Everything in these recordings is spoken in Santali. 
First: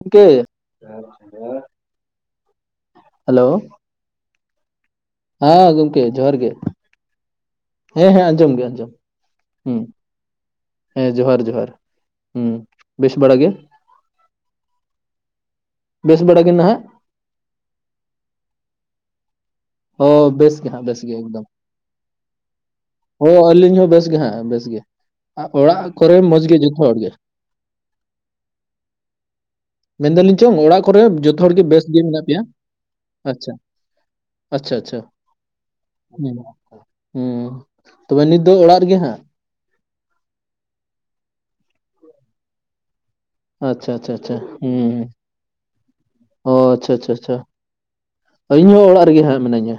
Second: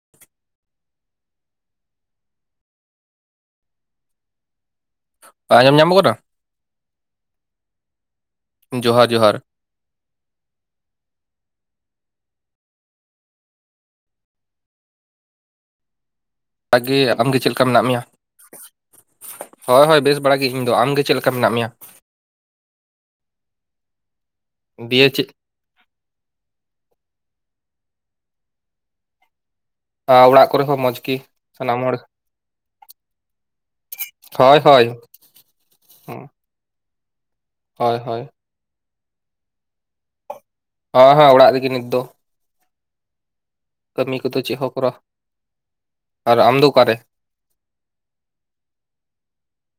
ᱜᱚᱢᱠᱮ ᱦᱮᱞᱳ ᱦᱮᱸ ᱟᱸᱡᱚᱢ ᱧᱟᱢᱚᱜ ᱜᱚᱢᱠᱮ ᱠᱟᱱᱟ? ᱡᱚᱦᱟᱨ ᱜᱮ ᱦᱮᱸ ᱦᱮᱸ ᱟᱸᱡᱚᱢ ᱜᱮ ᱟᱸᱡᱚᱢ ᱡᱚᱦᱟᱨ ᱡᱚᱦᱟᱨ ᱦᱮᱸ ᱦᱮᱸ ᱡᱚᱦᱟᱨ ᱡᱚᱦᱟᱨ ᱦᱩᱸ ᱵᱮᱥ ᱵᱟᱲᱟ ᱜᱮ ᱵᱮᱥ ᱵᱟᱲᱟ ᱜᱮ ᱱᱟᱦᱟᱜ ᱚᱱᱟᱜᱮ ᱟᱢᱜᱮ ᱪᱮᱫ ᱞᱮᱠᱟ ᱢᱮᱱᱟᱜ ᱢᱮᱭᱟ ᱦᱳᱭ ᱦᱳᱭ ᱵᱮᱥ ᱚ ᱵᱟᱲᱟᱟᱜ ᱜᱮ ᱤᱧ ᱫᱚ ᱦᱟᱸᱜ ᱵᱮᱥ ᱟᱢᱜᱮ ᱜᱮ ᱪᱮᱫ ᱞᱮᱠᱟ ᱮᱠᱫᱚᱢ ᱢᱮᱱᱟᱜ ᱢᱮᱭᱟ ᱚ ᱟᱹᱞᱤᱧ ᱦᱚᱸ ᱵᱮᱥ ᱜᱮ ᱦᱟᱸᱜ ᱵᱮᱥ ᱜᱮ ᱫᱤᱭᱮ ᱪᱮᱫ ᱚᱲᱟᱜ ᱠᱚᱨᱮ ᱢᱚᱡᱽ ᱜᱮ ᱡᱚᱛᱚ ᱦᱚᱲᱜᱮ ᱟ, ᱢᱮᱱᱫᱟᱞᱤᱧ ᱪᱚᱝ ᱦᱚᱸ ᱚᱲᱟᱜ ᱢᱚᱸᱡᱽ ᱠᱚᱨᱮ ᱜᱮ? ᱡᱚᱛᱚ ᱦᱚᱲᱜᱮ ᱥᱟᱱᱟᱢ ᱵᱮᱥ ᱦᱚᱲ ᱜᱮ ᱢᱮᱱᱟᱜ ᱯᱮᱭᱟ ᱟᱪᱪᱷᱟ ᱦᱳᱭ ᱦᱳᱭ ᱦ ᱦᱩᱸ, ᱦᱮᱸ ᱦᱳᱭ ᱦᱳᱭ ᱛᱚᱵᱮ ᱱᱤᱛ ᱫᱚ ᱚᱲᱟᱜ ᱨᱮᱜᱮ ᱦᱟᱸᱜ ᱦᱮᱸ ᱦᱮᱸ ᱚᱲᱟᱜ ᱨᱮᱜᱮ ᱱᱤᱛ ᱫᱚ ᱟᱪᱪᱷᱟ ᱟᱪᱪᱷᱟ ᱠᱟᱹᱢᱤ ᱟᱪᱪᱷᱟ ᱠᱚᱫᱚ ᱪᱮᱫ ᱦᱚᱸ ᱠᱚᱨᱟᱣ ᱦᱩᱸ ᱟᱨ ᱚ ᱟᱢ ᱫᱚ ᱟᱪᱪᱷᱟ ᱚᱠᱟᱨᱮ? ᱟᱪᱪᱷᱟ ᱟᱪᱷᱟ ᱤᱧ ᱦᱚᱸ ᱚᱲᱟᱜ ᱨᱮᱜᱮ ᱦᱟᱸᱜ ᱢᱤᱱᱟᱹᱧᱟ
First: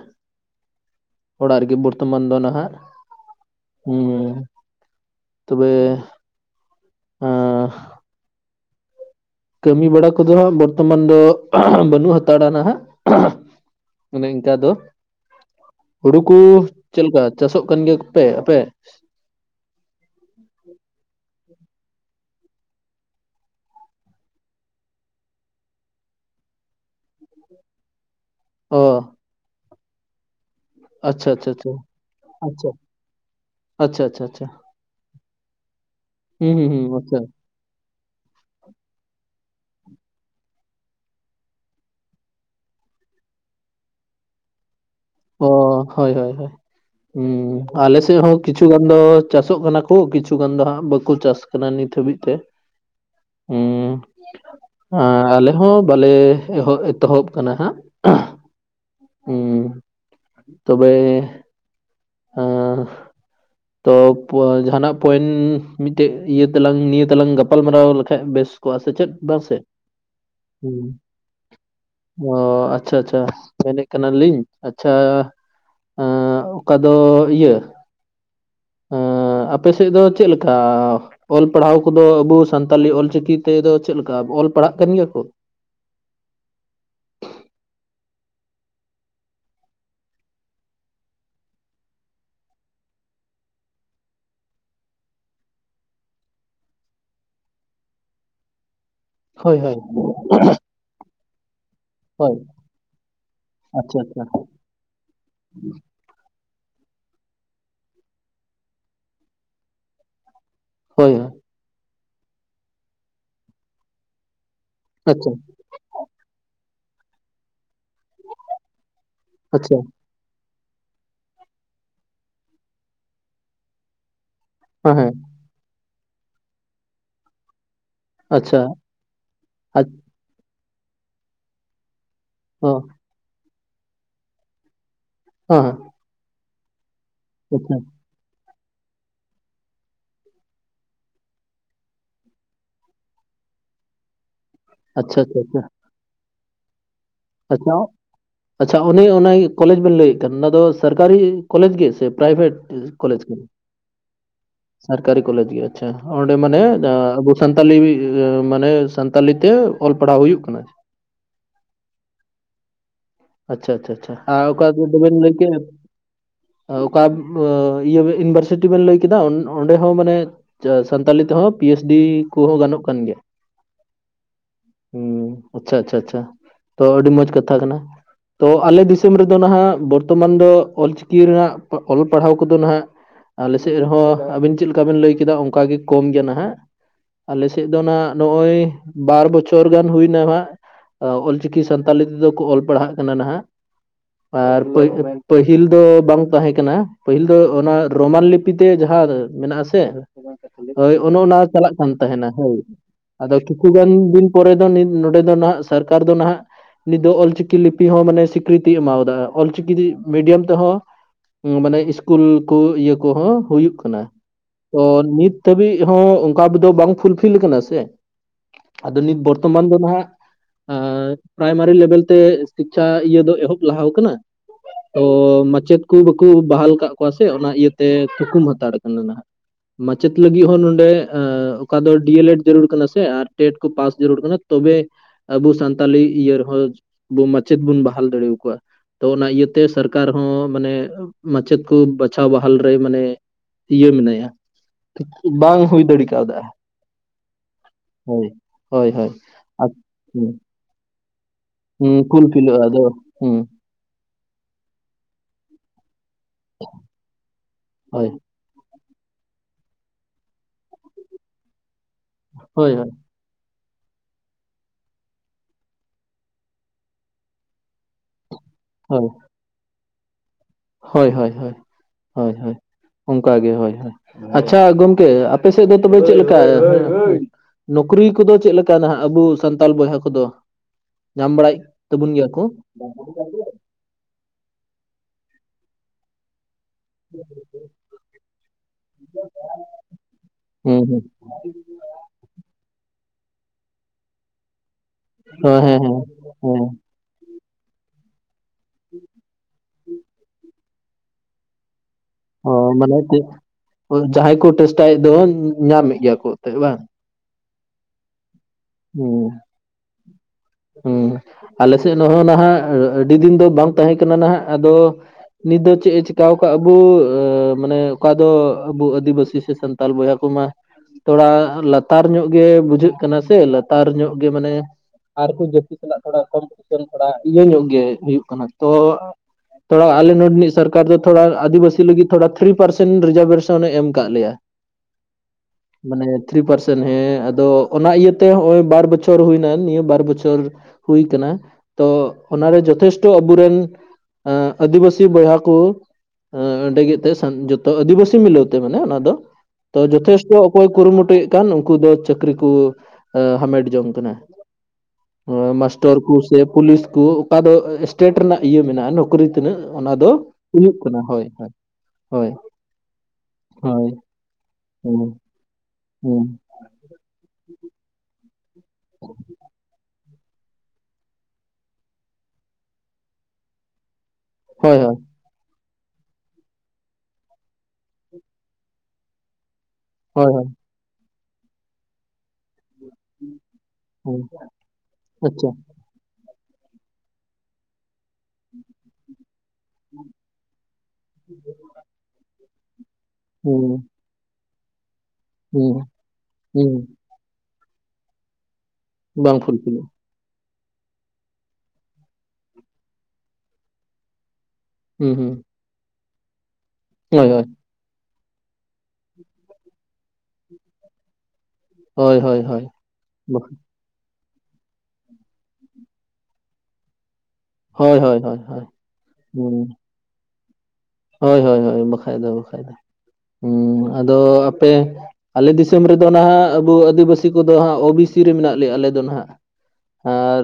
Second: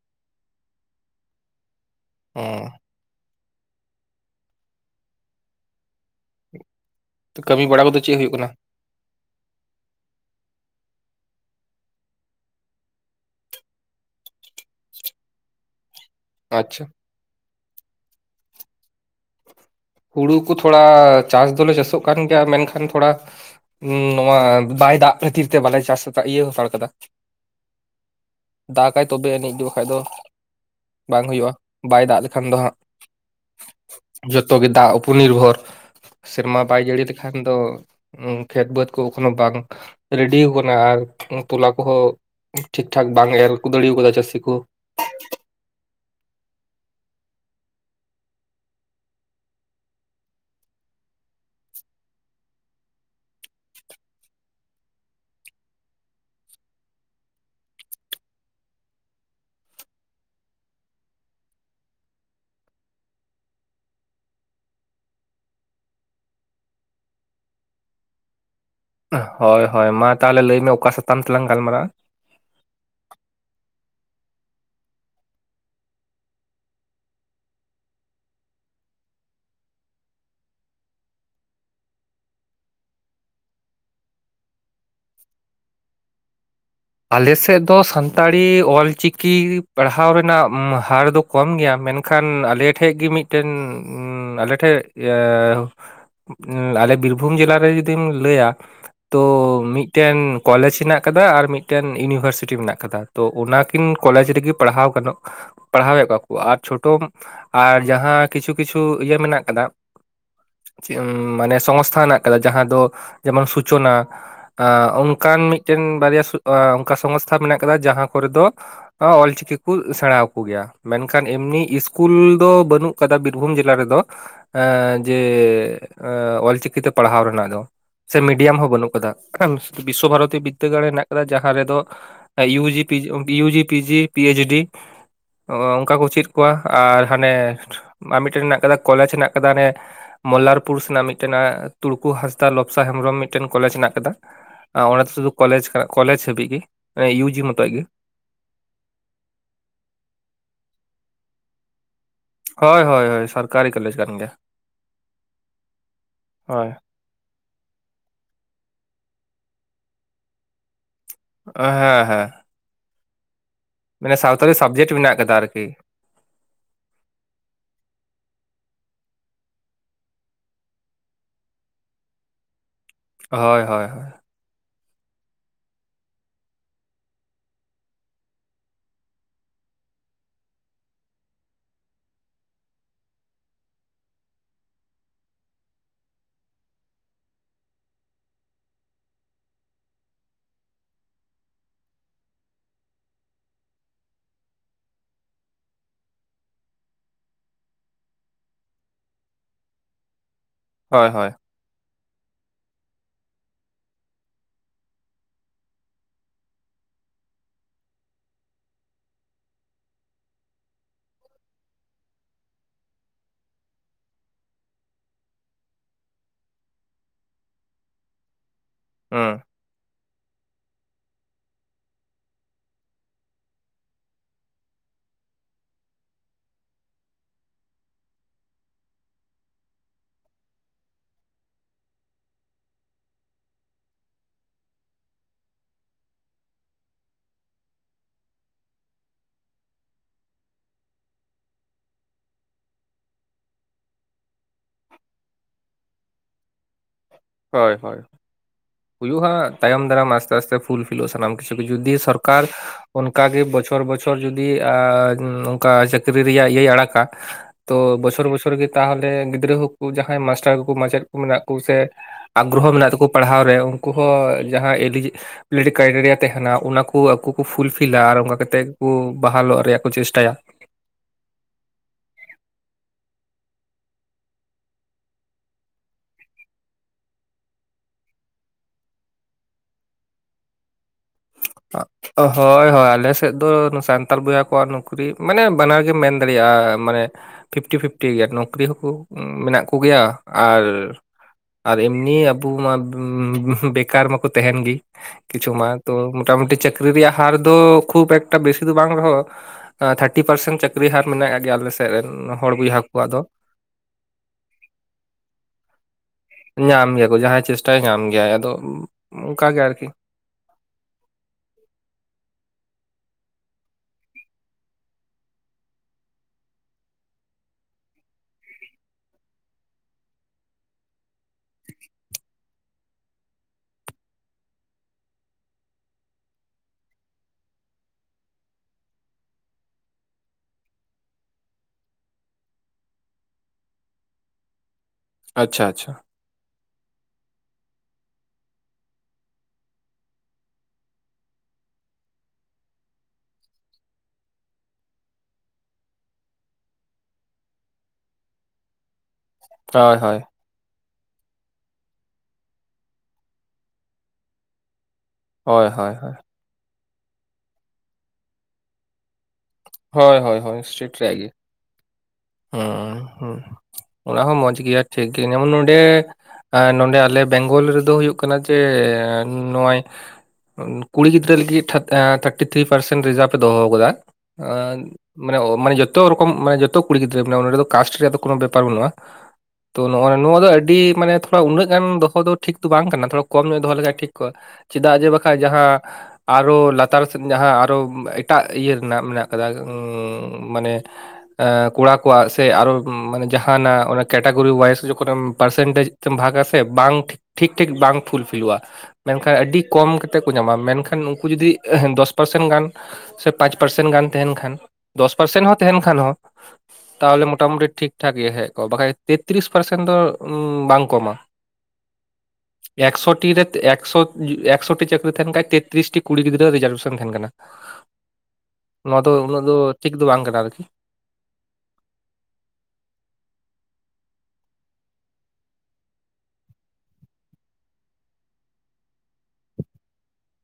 ᱚᱲᱟᱜ ᱨᱮᱜᱮ ᱵᱚᱨᱛᱚᱢᱟᱱ ᱫᱚ ᱦᱚᱸ ᱱᱟᱦᱟᱜ ᱦᱮᱸ ᱛᱚᱵᱮ ᱠᱟᱹᱢᱤ ᱟᱸ ᱵᱟᱲᱟ ᱠᱚᱫᱚ ᱪᱮᱫ ᱦᱩᱭᱩᱜ ᱠᱟᱱᱟ ᱠᱟᱹᱢᱤ ᱵᱟᱲᱟ ᱠᱚᱫᱚ ᱦᱟᱸᱜ ᱵᱚᱨᱛᱚᱢᱟᱱ ᱫᱚ ᱵᱟᱹᱱᱩᱜ ᱦᱟᱛᱟᱲᱟᱱᱟᱦᱟᱸᱜ ᱚᱱᱮ ᱤᱱᱠᱟᱹ ᱫᱚ ᱦᱩᱲᱩ ᱠᱚ ᱟᱪᱪᱷᱟ ᱪᱮᱫᱠᱟ ᱪᱟᱥᱚᱜ ᱠᱟᱱ ᱜᱮᱭᱟᱯᱮ ᱟᱯᱮ ᱦᱩᱲᱩ ᱠᱚ ᱛᱷᱚᱲᱟ ᱪᱟᱥ ᱫᱚᱞᱮ ᱪᱟᱥᱚᱜ ᱠᱟᱱ ᱜᱮᱭᱟ ᱢᱮᱱᱠᱷᱟᱱ ᱛᱷᱚᱲᱟ ᱱᱚᱣᱟ ᱵᱟᱭ ᱫᱟᱜ ᱠᱷᱟᱹᱛᱤᱨ ᱛᱮ ᱵᱟᱞᱮ ᱪᱟᱥ ᱤᱭᱟᱹ ᱦᱟᱛᱟᱲ ᱠᱟᱫᱟ ᱚ ᱫᱟᱜᱟᱭ ᱛᱚᱵᱮ ᱮᱱᱮᱡᱤᱡ ᱫᱚ ᱵᱟᱠᱷᱟᱡ ᱫᱚ ᱵᱟᱝ ᱟᱪᱪᱷᱟ ᱟᱪᱪᱷᱟ ᱦᱩᱭᱩᱜᱼᱟ ᱟᱪᱪᱷᱟ ᱵᱟᱭ ᱫᱟᱜ ᱞᱮᱠᱷᱟᱱ ᱫᱚ ᱟᱪᱪᱷᱟ ᱦᱟᱸᱜ ᱟᱪᱪᱷᱟ ᱟᱪᱪᱷᱟ ᱡᱚᱛᱚ ᱟᱪᱪᱷᱟ ᱟᱜ ᱩᱯ ᱱᱤᱨᱵᱷᱚᱨ ᱦᱩᱸ ᱥᱮᱨᱢᱟ ᱦᱩᱸ ᱵᱟᱭ ᱦᱩᱸ ᱡᱟᱹᱲᱤ ᱟᱪᱪᱷᱟ ᱞᱮᱠᱷᱟᱱ ᱫᱚ ᱠᱷᱮᱛ ᱵᱟᱹᱫᱽ ᱠᱚ ᱮᱠᱷᱚᱱᱳ ᱵᱟᱝ ᱨᱮᱰᱤ ᱠᱟᱱᱟ ᱟᱨ ᱛᱚᱞᱟ ᱠᱚᱦᱚᱸ ᱴᱷᱤᱠᱴᱷᱟᱠ ᱵᱟᱝ ᱮᱨ ᱠᱚ ᱫᱟᱲᱤᱣᱟᱠᱟᱫᱟ ᱪᱟᱹᱥᱤ ᱠᱚ [unintelligible] ᱦᱩ ᱟᱞᱮ ᱥᱮᱫ ᱦᱚᱸ ᱠᱤᱪᱷᱩ ᱜᱟᱱ ᱫᱚ ᱪᱟᱥᱚᱜ ᱠᱟᱱᱟ ᱠᱚ ᱠᱤᱪᱷᱩ ᱜᱟᱱ ᱫᱚ ᱦᱟᱜ ᱵᱟᱠᱚ ᱪᱟᱥ ᱠᱟᱱᱟ ᱱᱤᱛ ᱦᱟᱹᱵᱤᱡ [unintelligible] ᱦᱩᱸ ᱮ ᱟᱞᱮ ᱦᱚᱸ ᱵᱟᱞᱮ ᱮᱦᱚᱵ ᱮᱛᱚᱦᱚᱵ ᱠᱟᱱᱟ ᱦᱟᱸᱜ ᱦᱩᱸ ᱛᱚᱵᱮ--ᱟ ᱛᱚ ᱡᱟᱦᱱᱟᱜ ᱯᱚᱭᱮᱱᱴ ᱢᱤᱫᱴᱮᱡ ᱤᱭᱟᱹ ᱛᱮᱞᱟᱝ ᱱᱤᱭᱟᱹ ᱛᱮᱞᱟᱝ ᱜᱟᱯᱟᱞᱢᱟᱨᱟᱣ ᱞᱮᱠᱷᱟᱱ ᱵᱮᱥ ᱠᱚᱜᱼᱟ ᱥᱮ ᱪᱮᱫ ᱵᱟᱝ ᱥᱮ? ᱦᱳᱭ ᱦᱳᱭ ᱢᱟ ᱛᱟᱦᱚᱞᱮ ᱞᱟᱹᱭ ᱢᱮ ᱚᱠᱟ ᱦᱩᱸ ᱥᱟᱛᱟᱢ ᱛᱮᱞᱟᱝ ᱜᱟᱞᱢᱟᱨᱟᱜᱼᱟ ᱚ ᱟᱪᱪᱷᱟ ᱟᱪᱪᱷᱟ ᱢᱟᱱᱮ ᱠᱟᱱᱟᱞᱤᱧ ᱟᱪᱪᱷᱟ ᱩᱢ ᱚᱠᱟ ᱫᱚ ᱤᱭᱟᱹ [unintelligible] ᱮᱸ ᱟᱯᱮ ᱥᱮᱫ ᱫᱚ ᱪᱮᱫᱠᱟ ᱚᱞ ᱯᱟᱲᱦᱟᱣ ᱠᱚᱫᱚ ᱟᱵᱚ ᱥᱟᱱᱛᱟᱞᱤ ᱚᱞᱪᱤᱠᱤ ᱛᱮ ᱫᱚ ᱪᱮᱫ ᱞᱮᱠᱟ ᱚᱞ ᱯᱟᱲᱦᱟᱜ ᱠᱟᱱ ᱜᱮᱭᱟ ᱠᱚ [unintelligible] ᱟᱞᱮᱥᱮᱫ ᱫᱚ ᱥᱟᱱᱛᱟᱲᱤ ᱚᱞᱪᱤᱠᱤ ᱯᱟᱲᱦᱟᱣ ᱨᱮᱱᱟᱜ ᱦᱟᱨ ᱫᱚ ᱠᱚᱢ ᱜᱮᱭᱟᱟᱢ ᱢᱮᱱᱠᱷᱟᱱ ᱟᱞᱮ ᱴᱷᱮᱡ ᱜᱮ ᱢᱤᱫᱴᱮᱱ ᱟᱞᱮ ᱴᱷᱮᱡ ᱮ ᱟᱞᱮ ᱵᱤᱨᱵᱷᱩᱢ ᱡᱮᱞᱟᱨᱮ ᱡᱩᱫᱤᱢ ᱞᱟᱹᱭᱟ ᱛᱚ ᱦᱳᱭ ᱦᱳᱭ ᱢᱤᱫᱴᱮᱱ ᱠᱚᱞᱮᱡᱽ ᱦᱮᱱᱟᱜ ᱠᱟᱫᱟ ᱟᱨ ᱢᱤᱫ ᱦᱳᱭ ᱤᱭᱩᱱᱤᱵᱷᱟᱨᱥᱤᱴᱤ ᱢᱮᱱᱟᱜ ᱟᱠᱟᱫᱟ ᱛᱚ ᱚᱱᱟᱠᱤᱱ ᱟᱪᱪᱷᱟ ᱟᱪᱪᱷᱟ ᱠᱚᱞᱮᱡᱽ ᱨᱮᱜᱮ ᱯᱟᱲᱦᱟᱣ ᱜᱟᱱᱚᱜ ᱯᱟᱲᱦᱟᱣᱮᱫ ᱠᱚᱣᱟ ᱟᱨ ᱪᱷᱳᱴᱳ ᱟᱨ ᱡᱟᱦᱟ ᱠᱤᱪᱷᱩ ᱠᱤᱪᱷᱩ ᱤᱭᱟᱹ ᱢᱮᱱᱟᱜ ᱠᱟᱫᱟ ᱦᱳᱭ ᱦᱳᱭ ᱢᱟᱱᱮ ᱥᱚᱝᱥᱛᱷᱟ ᱢᱮᱱᱟᱜᱮᱱᱟᱜ ᱠᱟᱫᱟ ᱡᱟᱦᱟᱸ ᱫᱚ ᱡᱮᱢᱚᱱ ᱥᱩᱪᱚᱱᱟ ᱟᱸ ᱟᱪᱪᱷᱟ ᱚᱱᱠᱟᱱ ᱢᱤᱫᱴᱮᱱ ᱵᱟᱨᱭᱟ ᱚᱱᱠᱟ ᱥᱚᱝᱥᱛᱷᱟ ᱢᱮᱱᱟᱜ ᱟᱠᱟ ᱡᱟᱦᱟᱸ ᱠᱚᱨᱮ ᱫᱚ ᱚᱞ ᱪᱤᱠᱤ ᱠᱚ ᱟᱪᱪᱷᱟ ᱥᱮᱬᱟ ᱠᱚ ᱜᱮᱭᱟ ᱢᱮᱱᱠᱷᱟᱱ ᱮᱢᱱᱤ ᱤᱥᱠᱩᱞ ᱫᱚ ᱵᱟᱹᱱᱩᱜ ᱠᱟᱫᱟ ᱵᱤᱨᱵᱷᱩᱢ ᱡᱮᱞᱟ ᱨᱮᱫᱚ ᱮ ᱦᱮᱸ ᱦᱮᱸ ᱡᱮ ᱮᱸ ᱚᱞᱪᱤᱠᱤᱛᱮ ᱯᱟᱲᱦᱟᱣ ᱨᱮᱱᱟᱜ ᱫᱚ ᱥᱮ ᱢᱤᱰᱤᱭᱟᱢ ᱟᱪᱪᱷᱟ ᱦᱚᱸ ᱵᱟᱹᱱᱩᱜ ᱠᱟᱫᱟ ᱟᱠᱷᱟᱱ ᱟᱪ ᱵᱤᱥᱥᱚ ᱵᱷᱟᱨᱚᱛᱤ ᱵᱤᱫᱽᱫᱟᱹᱜᱟᱲ ᱦᱮᱱᱟᱜ ᱠᱟᱫᱟ ᱡᱟᱦᱟᱸ ᱨᱮᱫᱚ ᱤᱭᱩ ᱚ ᱡᱤ ᱤᱭᱩ ᱡᱤ ᱯ ᱡᱤ ᱯᱤ ᱮᱭᱤᱪ ᱰᱤ ᱦᱮᱸ ᱦᱮᱸ ᱚᱸᱻ ᱚᱱᱠᱟ ᱠᱚ ᱪᱤᱫ ᱠᱚᱣᱟ ᱟᱨ ᱦᱟᱱᱮ ᱟᱨ ᱢᱤᱫᱴᱮᱱ ᱨᱮᱱᱟᱜ ᱠᱚᱞᱮᱡᱽ ᱦᱮᱱᱟᱜ ᱟᱠᱟᱫᱟ ᱚᱱᱮ ᱢᱚᱞᱞᱟᱨᱯᱩᱨ ᱥᱮᱱᱟᱜ ᱢᱤᱫᱴᱮᱱ ᱮ ᱛᱲᱠᱩ ᱦᱟᱸᱥᱫᱟ ᱞᱚᱵᱥᱟ ᱦᱮᱢᱵᱨᱚᱢ ᱢᱤᱫᱴᱮᱱ ᱠᱚᱞᱮᱡᱽ ᱠᱚᱞᱮᱡᱽ ᱦᱮᱱᱟᱜ ᱟᱠᱟᱫᱟ ᱚᱱᱟᱛᱮ ᱟᱪᱪᱷᱟ ᱥᱩᱫᱩ ᱟᱪᱪᱷᱟ ᱟᱪᱪᱷᱟ ᱠᱚᱞᱮᱡᱽ ᱠᱟ ᱠᱚᱞᱮᱡᱽ ᱦᱟᱹᱵᱤᱡ ᱜᱮ ᱤᱭᱩᱡᱤ ᱢᱚᱛᱚᱡ ᱟᱪᱪᱷᱟ, ᱜᱮ ᱟᱪᱪᱷᱟ ᱚᱱᱮ ᱚᱱᱟ ᱠᱚᱞᱮᱡᱽ ᱵᱮᱱ ᱞᱟᱹᱭᱮᱫ ᱠᱟᱱ ᱚᱱᱟ ᱫᱚ ᱥᱚᱨᱠᱟᱨᱤ ᱠᱚᱞᱮᱡᱽ ᱜᱮ ᱥᱮ ᱯᱨᱟᱭᱵᱷᱮᱴ ᱦᱳᱭ ᱦᱳᱭ ᱠᱚᱞᱮᱡᱽ ᱦᱳᱭ ᱠᱚ ᱥᱚᱨᱠᱟᱨᱤ ᱠᱚᱞᱮᱡᱽ ᱠᱟᱱ ᱜᱮᱭᱟ ᱥᱟᱨᱠᱟᱨᱤ ᱠᱚᱞᱮᱡᱽ ᱜᱮ ᱟᱪᱪᱷᱟ ᱚᱸᱰᱮ ᱢᱟᱱᱮ ᱦᱳᱭ ᱡᱟᱦᱟ ᱟᱵᱚ ᱥᱟᱱᱛᱟᱞᱤ ᱢᱟᱱᱮ ᱥᱟᱱᱛᱟᱞᱤ ᱛᱮ ᱚᱞ ᱯᱟᱲᱦᱟᱣ ᱦᱩᱭᱩᱜ ᱠᱟᱱᱟ ᱦᱮᱸ ᱦᱮᱸ ᱦᱮᱸ ᱟᱪᱪᱷᱟ ᱟᱪᱪᱷᱟ ᱟᱪᱪᱷᱟ ᱢᱟᱱᱮ ᱥᱟᱶᱛᱟᱞᱤ ᱚᱠᱟ ᱥᱟᱵᱡᱮᱠᱴ ᱫᱚ ᱢᱮᱱᱟᱜ ᱵᱮᱱ ᱠᱟᱫᱟ ᱞᱟᱹᱭ ᱠᱮᱜ-ᱟ ᱟᱨᱠᱤ ᱚᱠᱟ ᱤᱭᱟᱹ ᱤᱱᱵᱟᱨᱥ ᱪᱮᱫ ᱛᱮ ᱵᱮᱱ ᱞᱟᱹᱭ ᱠᱮᱫᱟ ᱚᱸᱰᱮ ᱦᱚᱸ ᱢᱟᱱᱮ ᱥᱟᱱᱛᱟᱞᱤ ᱛᱮᱦᱚᱸ ᱯᱤ ᱮᱭᱤᱪ ᱰᱤ ᱠᱚᱦᱚᱸ ᱜᱟᱱᱚᱜ ᱠᱟᱱᱟ ᱦᱳᱭ ᱦᱳᱭ ᱦᱳᱭ ᱦᱩᱸ ᱟᱪᱪᱷᱟ ᱟᱪᱪᱷᱟ ᱟᱪᱪᱷᱟ ᱛᱚ ᱟᱹᱰᱤ ᱢᱚᱸᱡᱽ ᱠᱟᱛᱷᱟ ᱠᱟᱱᱟ ᱛᱚ ᱟᱞᱮ ᱫᱤᱥᱚᱢ ᱨᱮᱫᱚ ᱱᱟᱦᱟᱜ ᱵᱚᱨᱛᱚᱢᱟᱱ ᱫᱚ ᱚᱞᱪᱤᱠᱤ ᱨᱮᱱᱟᱜ ᱚᱞ ᱯᱟᱲᱦᱟᱣ ᱠᱚᱫᱚ ᱱᱟᱦᱟᱜ ᱟᱞᱮ ᱥᱮᱫ ᱨᱮᱦᱚᱸ ᱟᱹᱵᱤᱱ ᱪᱮᱫ ᱞᱮᱠᱟ ᱵᱤᱱ ᱞᱟᱹᱭ ᱠᱮᱫᱟ ᱚᱱᱠᱟᱜᱮ ᱠᱚᱢ ᱜᱮᱭᱟ ᱱᱟᱦᱟᱜ ᱟᱞᱮ ᱥᱮᱫ ᱫᱚ ᱱᱟᱜ ᱱᱚᱜᱼᱚᱭ ᱵᱟᱨ ᱵᱚᱪᱷᱚᱨ ᱜᱟᱱ ᱦᱩᱭᱱᱟ ᱦᱟᱜ ᱚᱞᱪᱤᱠᱤ ᱥᱟᱱᱛᱟᱞᱤ ᱛᱮᱫᱚ ᱠᱚ ᱚᱞ ᱯᱟᱲᱦᱟᱜ ᱠᱟᱱᱟ ᱱᱟᱦᱟᱜ ᱟᱨ ᱯᱟᱹᱦᱤᱞ ᱫᱚ ᱵᱟᱝ ᱛᱟᱦᱮᱸᱠᱟᱱᱟ ᱯᱟᱹᱦᱤᱞ ᱫᱚ ᱚᱱᱟ ᱨᱳᱢᱟᱱ ᱞᱤᱯᱤᱛᱮ ᱡᱟᱦᱟᱸ ᱢᱮᱱᱟᱜ ᱟᱥᱮ ᱦᱳᱭ ᱚᱱᱮ ᱚᱱᱟ ᱪᱟᱞᱟᱜ ᱠᱟᱱ ᱛᱟᱦᱮᱱᱟ ᱦᱳᱭ ᱟᱫᱚ ᱠᱤᱪᱷᱩᱜᱟᱱ ᱫᱤᱱ ᱯᱚᱨᱮ ᱫᱚ ᱱᱚᱰᱮ ᱫᱚ ᱱᱟᱦᱟᱜ ᱥᱚᱨᱠᱟᱨ ᱫᱚ ᱱᱟᱦᱟᱜ ᱱᱤᱛ ᱫᱚ ᱚᱞᱪᱤᱠᱤ ᱞᱤᱯ ᱪᱮ [unintelligible] ᱦᱚᱸ ᱢᱟᱱᱮ ᱥᱤᱠᱨᱤᱛᱤᱭ ᱮᱢᱟᱣᱟᱫᱟ ᱚᱞᱪᱤᱠᱤ ᱢᱤᱰᱤᱭᱟᱢ ᱛᱮᱦᱚᱸ ᱢᱟᱱᱮ ᱤᱥᱠᱩᱞ ᱠᱚ ᱤᱭᱟᱹ ᱠᱚᱦᱚᱸ ᱦᱩᱭᱩᱜ ᱠᱟᱱᱟ ᱛᱚ ᱱᱤᱛ ᱫᱷᱟᱹᱵᱤᱡ ᱦᱚᱸ ᱚᱱᱠᱟ ᱫᱚ ᱵᱟᱝ ᱯᱷᱩᱞᱯᱷᱤᱞ ᱠᱟᱱᱟ ᱥᱮ ᱟᱫᱚ ᱱᱤᱛ ᱦᱩᱸ ᱵᱚᱨᱛᱚᱢᱟᱱ ᱫᱚ ᱱᱟᱟᱜ ᱯᱨᱟᱭᱢᱟᱨᱤ ᱞᱮᱵᱮᱞ ᱛᱮ ᱥᱤᱪᱪᱷᱟ ᱤᱭᱟᱹ ᱫᱚ ᱮᱦᱚᱵ ᱞᱟᱦᱟᱣ ᱟᱠᱟᱱᱟ ᱛᱚ ᱢᱟᱪᱮᱫ ᱠᱚ ᱵᱟᱠᱚ ᱵᱟᱦᱟᱞ ᱠᱟᱜ ᱠᱚᱣᱟ ᱥᱮ ᱚᱱᱟ ᱤᱭᱟᱹᱛᱮ ᱛᱷᱩᱠᱩᱢ ᱦᱟᱛᱟᱲ ᱠᱟᱱᱟ ᱦᱱᱟᱜ ᱢᱟᱪᱮᱫ ᱞᱟᱹᱜᱤᱫ ᱦᱚᱸ ᱱᱚᱰᱮ ᱚᱠᱟ ᱫᱚ ᱰᱤ ᱮᱞ ᱮᱰ ᱡᱟᱹᱨᱩᱲ ᱠᱟᱱᱟ ᱥᱮ ᱟᱨ ᱴᱮᱰ ᱠᱚ ᱯᱟᱥ ᱡᱟᱹᱨᱩᱲ ᱠᱟᱱᱟ ᱛᱚᱵᱮ ᱟᱵᱚ ᱥᱟᱱᱛᱟᱞᱤ ᱤᱭᱟᱹ ᱨᱮᱦᱚᱸ ᱟ ᱢᱟᱪᱮᱫ ᱵᱚᱱ ᱵᱟᱦᱟᱞ ᱫᱟᱲᱮ ᱟᱠᱠᱚᱣᱟ ᱛᱚ ᱚᱱᱟ ᱤᱭᱟᱹᱛᱮ ᱥᱚᱨᱠᱟᱨ ᱦᱚᱸ ᱢᱟᱱᱮ ᱢᱟᱪᱮᱫ ᱠᱚ ᱵᱟᱪᱷᱟᱣ ᱵᱟᱦᱟᱞ ᱨᱮ ᱢᱟᱱᱮ ᱤᱭᱟᱹ ᱢᱮᱱᱟᱭᱟ ᱵᱟᱝ ᱦᱩᱭ ᱫᱟᱲᱮ ᱠᱟᱣᱫᱟ ᱦᱳᱭ ᱦᱳᱭ ᱦᱳᱭ ᱦᱳᱭ ᱦᱩᱭᱩᱜ ᱦᱟᱸᱜ ᱛᱟᱭᱚᱢ ᱫᱟᱨᱟᱢ ᱟᱥᱛᱮ ᱟᱥᱛᱮ ᱯᱷᱩᱞ ᱯᱷᱤᱞᱚᱜ ᱥᱟᱱᱟᱢ ᱠᱪ ᱡᱩᱫᱤ ᱥᱚᱨᱠᱟᱨ ᱯᱷᱩᱞᱯᱷᱤᱞᱚᱜᱼᱟ ᱟᱫᱚ ᱦᱳᱭ ᱚᱱᱠᱟᱜᱮ ᱵᱚᱪᱷᱚᱨ ᱵᱚᱪᱷᱚᱨ ᱡᱩᱫᱤ ᱚᱱᱠᱟ ᱪᱟᱹᱠᱨᱤ ᱨᱮᱭᱟᱜ ᱤᱭᱟᱹᱭ ᱟᱲᱟᱜᱟ ᱛᱚ ᱦᱳᱭ ᱵᱚᱪᱷᱚᱨ ᱵᱚᱪᱷᱚᱨ ᱜᱮ ᱛᱟᱦᱚᱞᱮ ᱜᱤᱫᱽᱨᱟᱹ ᱦᱚᱸᱠᱩ ᱡᱟᱦᱟᱸᱭ ᱢᱟᱥᱴᱟᱨ ᱠᱚᱠᱚ ᱢᱟᱪᱮᱫ ᱠᱚ ᱢᱮᱱᱟᱜ ᱠᱚ ᱥᱮ ᱟᱜᱽᱨᱚᱦᱚ ᱦᱳᱭ ᱢᱮᱱᱟᱜ ᱛᱟᱠᱚ ᱯᱟᱲᱦᱟᱣ ᱨᱮ ᱩᱱᱠᱩ ᱦᱚᱸ ᱡᱟᱦᱟᱸ ᱮ ᱵᱞᱰᱤ ᱠᱨᱟᱭᱴᱮᱨᱤᱭᱟ ᱛᱟᱦᱮᱱᱟ ᱚᱱᱟᱠᱩ ᱟᱠᱚ ᱠᱚ ᱯᱷᱩᱞ ᱯᱷᱤᱞᱟ ᱟᱨ ᱚᱱᱠᱟᱛᱮᱫ ᱠᱟᱟᱛ ᱠᱚ ᱵᱟᱦᱟᱞᱚᱜ ᱨᱮᱭᱟᱜ ᱠᱚ ᱪᱮᱥᱴᱟᱭᱟ ᱦᱳᱭ ᱦᱳᱭᱳ ᱦᱳᱭ ᱚᱱᱠᱟᱜᱮ ᱦᱳᱭ ᱦᱳ ᱟᱪᱪᱷᱟ ᱜᱚᱢᱠᱮ ᱟᱯᱮ ᱥᱮᱫ ᱫᱚ ᱛᱚᱵᱮ ᱪᱮᱫᱞ ᱞᱮᱠᱟ ᱱᱚᱠᱨᱤ ᱠᱚᱫᱚ ᱪᱮᱫ ᱞᱮᱠᱟᱦᱜ ᱟᱵᱚ ᱥᱟᱱᱛᱟᱲ ᱵᱚᱭᱦᱟ ᱠᱚᱫᱚ ᱧᱟᱢ ᱵᱟᱲᱟᱭᱮᱫ ᱛᱟᱵᱚᱱ ᱜᱮᱭᱟ ᱦᱳᱭ ᱠᱚ ᱦᱳᱭ ᱟᱞᱮ ᱥᱮᱫ ᱫᱚ ᱥ ᱥᱟᱱᱛᱟᱞ ᱵᱚᱭᱦᱟ ᱠᱚᱣᱟᱜ ᱱᱩᱠᱨᱤ ᱢᱟᱱᱮ ᱵᱟᱱᱟᱨ ᱜᱮᱢ ᱢᱮᱱ ᱫᱟᱲᱮᱭᱟᱜᱼᱟ ᱢᱟᱱᱮ ᱯᱷᱤᱯᱴᱤ ᱯᱷᱤᱯᱴᱤ ᱜᱮᱭᱟ ᱱᱚᱠᱨᱤ ᱦᱚᱸᱠᱚ ᱢᱮᱱᱟᱜ ᱠᱚᱜᱮᱭᱟ ᱟᱨ ᱦᱮᱸ ᱦᱮᱸ ᱟᱨ ᱮᱢᱱᱤ ᱟᱵᱚ ᱢᱟ ᱵᱮᱠᱟᱨ ᱢᱟᱠᱚ ᱛᱟᱦᱮᱱ ᱜᱮᱤ ᱠᱤᱪᱷᱩ ᱦᱮᱸ ᱢᱟ ᱦᱮᱸ ᱛᱚ ᱦᱮᱸ ᱢᱚᱴ ᱢᱩᱩᱴᱤ ᱦᱮᱸ ᱪᱟᱹᱠᱨᱤ ᱨᱮᱭᱟᱜ ᱦᱚᱸ ᱟᱨ ᱫᱚ ᱠᱷᱩᱵ ᱮᱠᱴᱟ ᱵᱮᱥᱤ ᱫᱚ ᱵᱟᱝ ᱨᱮᱦᱚᱸ ᱛᱷᱟᱨᱴᱤ ᱯᱟᱨᱥᱮᱱᱴ ᱪᱟᱹᱠᱨᱤ ᱦᱟᱨ ᱢᱮᱱᱟᱜ ᱜᱮᱭᱟ ᱟᱞ ᱚ ᱢᱟᱱᱮ ᱪᱮᱫ ᱡᱟᱦᱟᱸᱭ ᱠᱚ ᱪᱮᱥᱴᱟᱭᱮᱫ ᱫᱚ ᱧᱟᱢᱮᱫ ᱜᱮᱭᱟ ᱠᱚ ᱮᱱᱛᱮᱫ ᱧᱟᱢ ᱜᱮᱭᱟ ᱠᱚ ᱡᱟᱦᱟᱸᱭ ᱪᱮᱥᱴᱟᱭ ᱧᱟᱢ ᱜᱮᱭᱭᱟ ᱟᱫᱚ ᱦᱸ ᱚᱱᱠᱟ ᱜᱮ ᱟᱨᱠᱤ ᱦᱮᱸ ᱟᱞᱮ ᱥᱮᱫ ᱦᱚᱸ ᱱᱟᱦᱟᱜ ᱟᱹᱰᱤ ᱫᱤᱱ ᱫᱚ ᱵᱟᱝ ᱛᱟᱦᱮᱸ ᱠᱟᱱᱟ ᱱᱟᱦᱟᱜ ᱟᱫᱚ ᱱᱤᱛ ᱫᱚ ᱪᱮᱫ ᱮ ᱪᱤᱠᱠᱟ ᱟᱠᱟᱫᱼᱟ ᱟᱵᱚ ᱢᱟᱱᱮ ᱚᱠᱟ ᱫᱚ ᱟᱵᱚ ᱟᱹᱫᱤᱵᱟᱹᱥᱤ ᱥᱮ ᱥᱟᱱᱛᱟᱞ ᱵᱚᱭᱦᱟ ᱠᱚ ᱛᱷᱚᱲᱟ ᱞᱟᱛᱟᱨ ᱧᱚᱜ ᱜᱮ ᱵᱩᱡᱷᱟᱹᱜ ᱠᱟᱱᱟ ᱥᱮ ᱞᱟᱛᱟᱨ ᱧᱚᱜ ᱜᱮ ᱢᱟᱱᱮ ᱟᱨᱠᱚ ᱡᱟᱹᱛᱤ ᱥᱟᱞᱟᱜ ᱛᱷᱚᱲᱟ ᱠᱚᱢᱯᱤᱴᱤᱥᱚᱱ ᱛᱷᱚᱲᱟ ᱤᱭᱟᱹ ᱧᱚᱜ ᱜᱮ ᱦᱩᱭᱩᱜ ᱠᱟᱱᱟ ᱛᱚ ᱛᱷᱚᱲᱟ ᱟᱞᱮ ᱱᱚᱰᱮᱱᱤᱡ ᱥᱚᱨᱠᱟᱨ ᱫᱚ ᱛᱷᱚᱲᱟ ᱟᱹᱫᱤᱵᱟᱹᱥᱤ ᱞᱟᱹᱜᱤᱫ ᱛᱷᱚᱲᱟ ᱛᱷᱨᱤ ᱯᱟᱨᱥᱮᱱ ᱨᱤᱡᱟᱨᱵᱷᱮᱥᱚᱱᱮ ᱮᱢ ᱟᱠᱟᱟᱜ ᱞᱮᱭᱟ ᱟᱪᱪᱷᱟ ᱟᱪᱪᱷᱟ ᱢᱟᱱᱮ ᱛᱷᱨᱤ ᱯᱟᱨᱥᱮᱱ ᱦᱮᱸ ᱟᱫᱚ ᱚᱱᱟ ᱤᱭᱟᱹᱛᱮ ᱵᱟᱨ ᱵᱚᱪᱷᱚᱨ ᱦᱩᱭᱱᱟ ᱱᱤᱭᱟᱹ ᱵᱟᱨ ᱵᱚᱪᱷᱚᱨ ᱦᱩᱭ ᱟᱠᱟᱱᱟ ᱛᱚ ᱚᱱᱟᱨᱮ ᱡᱚᱛᱷᱮᱥᱴᱚ ᱟᱵᱚᱮᱱ ᱟᱹᱫᱤᱵᱟᱹᱥᱤ ᱵᱚᱭᱦᱟ ᱠᱚ ᱚᱸᱰᱮᱜ ᱛᱮ ᱡᱚᱛᱚ ᱟᱹᱫᱤᱵᱟᱹᱥᱤ ᱢᱤᱞᱟᱹᱣ ᱛᱮ ᱢᱟᱱᱮ ᱚᱱᱟ ᱫᱚ ᱛᱚ ᱦᱳᱭ ᱦᱳᱭ ᱡᱚᱛᱷᱮᱥᱴᱚ ᱚᱠᱚᱭ ᱠᱩᱨᱩᱢᱩᱴᱩᱭᱮᱫ ᱠᱟᱱ ᱩᱱᱠᱩ ᱫᱚ ᱪᱟᱹᱠᱨᱤ ᱠᱚ ᱦᱟᱢᱮᱴ ᱡᱚᱝ ᱠᱟᱱᱟ ᱦᱳᱭ ᱦᱳᱭ ᱢᱟᱥᱴᱚᱨ ᱠᱚ ᱦᱳᱭ ᱥᱮ ᱯᱩᱞᱤᱥ ᱚᱠᱟ ᱫᱚ ᱥᱴᱮᱴ ᱨᱮᱱᱟᱜ ᱤᱭᱟᱹ ᱢᱮᱱᱟᱜᱼᱟ ᱱᱚᱠᱨᱤ ᱛᱤᱱᱟᱹᱜ ᱚᱱᱟ ᱫᱚ ᱦᱳᱭ ᱦᱩᱭᱩᱜ ᱠᱟᱱᱟ ᱦᱳᱭ ᱦᱳᱭ ᱦᱮᱸ ᱦᱮᱸ ᱦᱳᱭ ᱦᱳᱭ ᱚᱱᱟ ᱦᱚᱸ ᱢᱚᱸᱡᱽᱜᱮᱭᱟ ᱦᱩᱸ ᱴᱷᱤᱠᱜᱮᱭᱟ ᱡᱮᱢᱚᱱ ᱱᱚᱰᱮ ᱦᱩᱸ ᱱᱚᱰᱮ ᱟᱞᱮ ᱵᱮᱝᱜᱚᱞ ᱨᱮᱫᱚ ᱦᱩᱭᱩᱜᱜ ᱠᱟᱱᱟ ᱠᱟᱱᱟ ᱡᱮ ᱱᱚᱜᱚᱭ ᱠᱩᱲᱤ ᱜᱤᱫᱽᱨᱟᱹ ᱞᱟᱹᱜᱤᱫ ᱛᱷᱟᱨᱴᱤ ᱛᱷᱨᱤ ᱯᱟᱨᱥᱮᱱ ᱨᱤᱡᱟᱨᱵᱷ ᱮ ᱫᱚᱦᱚ ᱟᱠᱟᱫᱟ ᱦᱳᱭ ᱦᱳᱭ ᱢᱟᱱᱮ ᱢᱟᱱᱮ ᱡᱚᱛᱚ ᱨᱚᱠᱚᱢ ᱢᱟᱱᱮ ᱡᱚᱛᱚ ᱠᱩᱲᱤ ᱜᱤᱫᱽᱨᱟᱹ ᱢᱮᱱᱟᱜᱼᱟ ᱱᱚᱰᱮ ᱫᱚ ᱠᱟᱥᱴ ᱨᱮᱭᱟᱜ ᱫᱚ ᱠᱳ ᱵᱮᱯᱟᱨ ᱵᱟᱹᱱᱩᱜᱼᱟ ᱛᱚ ᱱᱚᱜ ᱦᱳᱭ ᱱᱚᱣᱟ ᱦᱳᱭ ᱫᱚ ᱟᱹᱰᱤ ᱢᱟᱱᱮ ᱛᱷ ᱩᱱᱟᱹᱜ ᱜᱟᱱ ᱫᱚᱦᱚ ᱫᱚ ᱴᱷᱤᱠ ᱫᱚ ᱵᱟᱝ ᱠᱟᱱᱟ ᱛᱷᱚᱲᱟ ᱠᱚᱢ ᱧᱚᱜ ᱫᱚᱦᱚ ᱞᱮᱠᱷᱟᱡ ᱴᱷᱤᱠ ᱦᱩᱸ ᱠᱚᱜᱼᱟ ᱪᱮᱫᱟᱜ ᱡᱮ ᱵᱟᱠᱟᱱᱡ ᱟᱪᱪᱷᱟ ᱡᱟᱦᱟᱸ ᱟᱨᱚ ᱞᱟᱛᱟᱨ ᱥᱮᱮᱫ ᱡᱟᱦᱟᱸ ᱟᱨᱚ ᱮᱴᱟᱜ ᱤᱭᱟᱹ ᱨᱮᱱᱟᱜ ᱢᱮᱱᱟᱜ ᱟᱠᱟᱫᱟ ᱢᱟᱱᱮ ᱠᱚᱲᱟ ᱥᱮ ᱟᱨᱚ ᱢᱟᱱᱮ ᱦᱩᱸ ᱡᱟᱦᱟᱱᱟᱜ ᱚᱱᱟ ᱠᱮᱴᱟᱜᱚᱨᱤ ᱣᱟᱭ ᱠᱳᱚᱱᱮᱢ ᱦᱩᱸ ᱯᱟᱨᱥᱮᱱᱴᱮᱡᱽ ᱛᱮᱢ ᱵᱷᱟᱜᱼᱟ ᱥᱮ ᱦᱩᱸ ᱵᱟᱝ ᱴᱷᱤᱠ ᱴᱷᱤᱠ ᱵᱟᱝ ᱯᱷᱩᱞ ᱯᱷᱤᱤᱞᱚᱜᱼᱟ ᱢᱮᱱᱠᱷᱟᱱ ᱵᱟᱝ ᱟᱹᱰᱤ ᱯᱷᱩᱞᱯᱷᱤᱞᱚᱜ ᱠᱚᱢ ᱠᱟᱛᱮ ᱠᱚ ᱧᱟᱢᱟ ᱢᱮᱱᱠᱷᱟᱱ ᱩᱱᱠᱩ ᱡᱩᱫᱤ ᱫᱚᱥ ᱯᱟᱨᱥᱮᱱ ᱜᱟᱱ ᱥᱮ ᱯᱟᱸᱪ ᱯᱟᱨᱥᱮᱱ ᱜᱟᱱ ᱛᱟᱦᱮᱱ ᱠᱷᱟᱱ ᱦᱩᱸ ᱫᱚᱥ ᱦᱩᱸ ᱯᱟᱨᱥᱮᱱ ᱦᱚᱸ ᱛᱟᱦᱮᱱ ᱠᱷᱟᱱ ᱦᱚᱸ ᱛᱟᱦᱚᱞᱮ ᱦᱳᱭ ᱦᱳᱭ ᱢᱚᱴᱟᱢᱩᱴᱤ ᱴᱷᱤᱠ ᱴᱷᱟᱠ ᱜᱮ ᱦᱮᱡ ᱠᱚᱜᱼᱟ ᱵᱟᱠᱷᱟᱱ ᱛᱮᱛᱨᱤᱥ ᱯᱟᱨᱥᱮᱱ ᱫᱚ ᱵᱟᱝ ᱠᱚ ᱮᱢᱟ ᱦᱳᱭ ᱦᱳᱭ ᱦᱳᱭ ᱮᱠᱥᱚ ᱴᱤ ᱨᱮ ᱵᱟᱠᱷᱟᱡ ᱮᱠᱥᱚ ᱮᱠᱥᱚᱴᱤ ᱪᱟᱹᱠᱨᱤ ᱛᱟᱦᱮᱱ ᱠᱷᱟᱡ ᱛᱮᱛᱨᱤᱥᱴᱤ ᱠᱩᱲᱤ ᱜᱤᱫᱽᱨᱟᱹ ᱨᱤᱡᱟᱨᱵᱷᱮᱥᱚᱱ ᱛᱟᱦᱮᱱ ᱠᱟᱱᱟ ᱦᱳᱭ ᱦᱳᱭ ᱦᱳᱭ ᱦᱳᱭ ᱱᱚᱣᱟ ᱫᱚ ᱩᱱᱟᱹᱜ ᱫᱚ ᱦᱩᱸ ᱴᱷᱤᱠ ᱫᱚ ᱵᱟᱝ ᱠᱟᱱᱟ ᱟᱨᱠᱤ ᱦᱳᱭ ᱦᱳᱭ ᱦᱳᱭ ᱵᱟᱠᱷᱟᱭ ᱫᱚ ᱵᱟᱠᱷᱟᱭ ᱫᱚ ᱦᱮ ᱟᱫᱚ ᱟᱯᱮ ᱟᱞᱮ ᱫᱤᱥᱚᱢ ᱨᱮᱫᱚ ᱱᱟᱦᱜ ᱟᱵᱚ ᱟᱹᱫᱤᱵᱟᱹᱥᱤ ᱠᱚᱫᱚ ᱦᱟᱸᱜ ᱳᱵᱤᱥ ᱚᱵᱤᱰᱤ ᱨᱮ ᱢᱮᱱᱟᱜ ᱞᱮᱭᱟ ᱟᱞᱮᱫᱚ ᱱᱟᱦᱟᱜ ᱟᱨ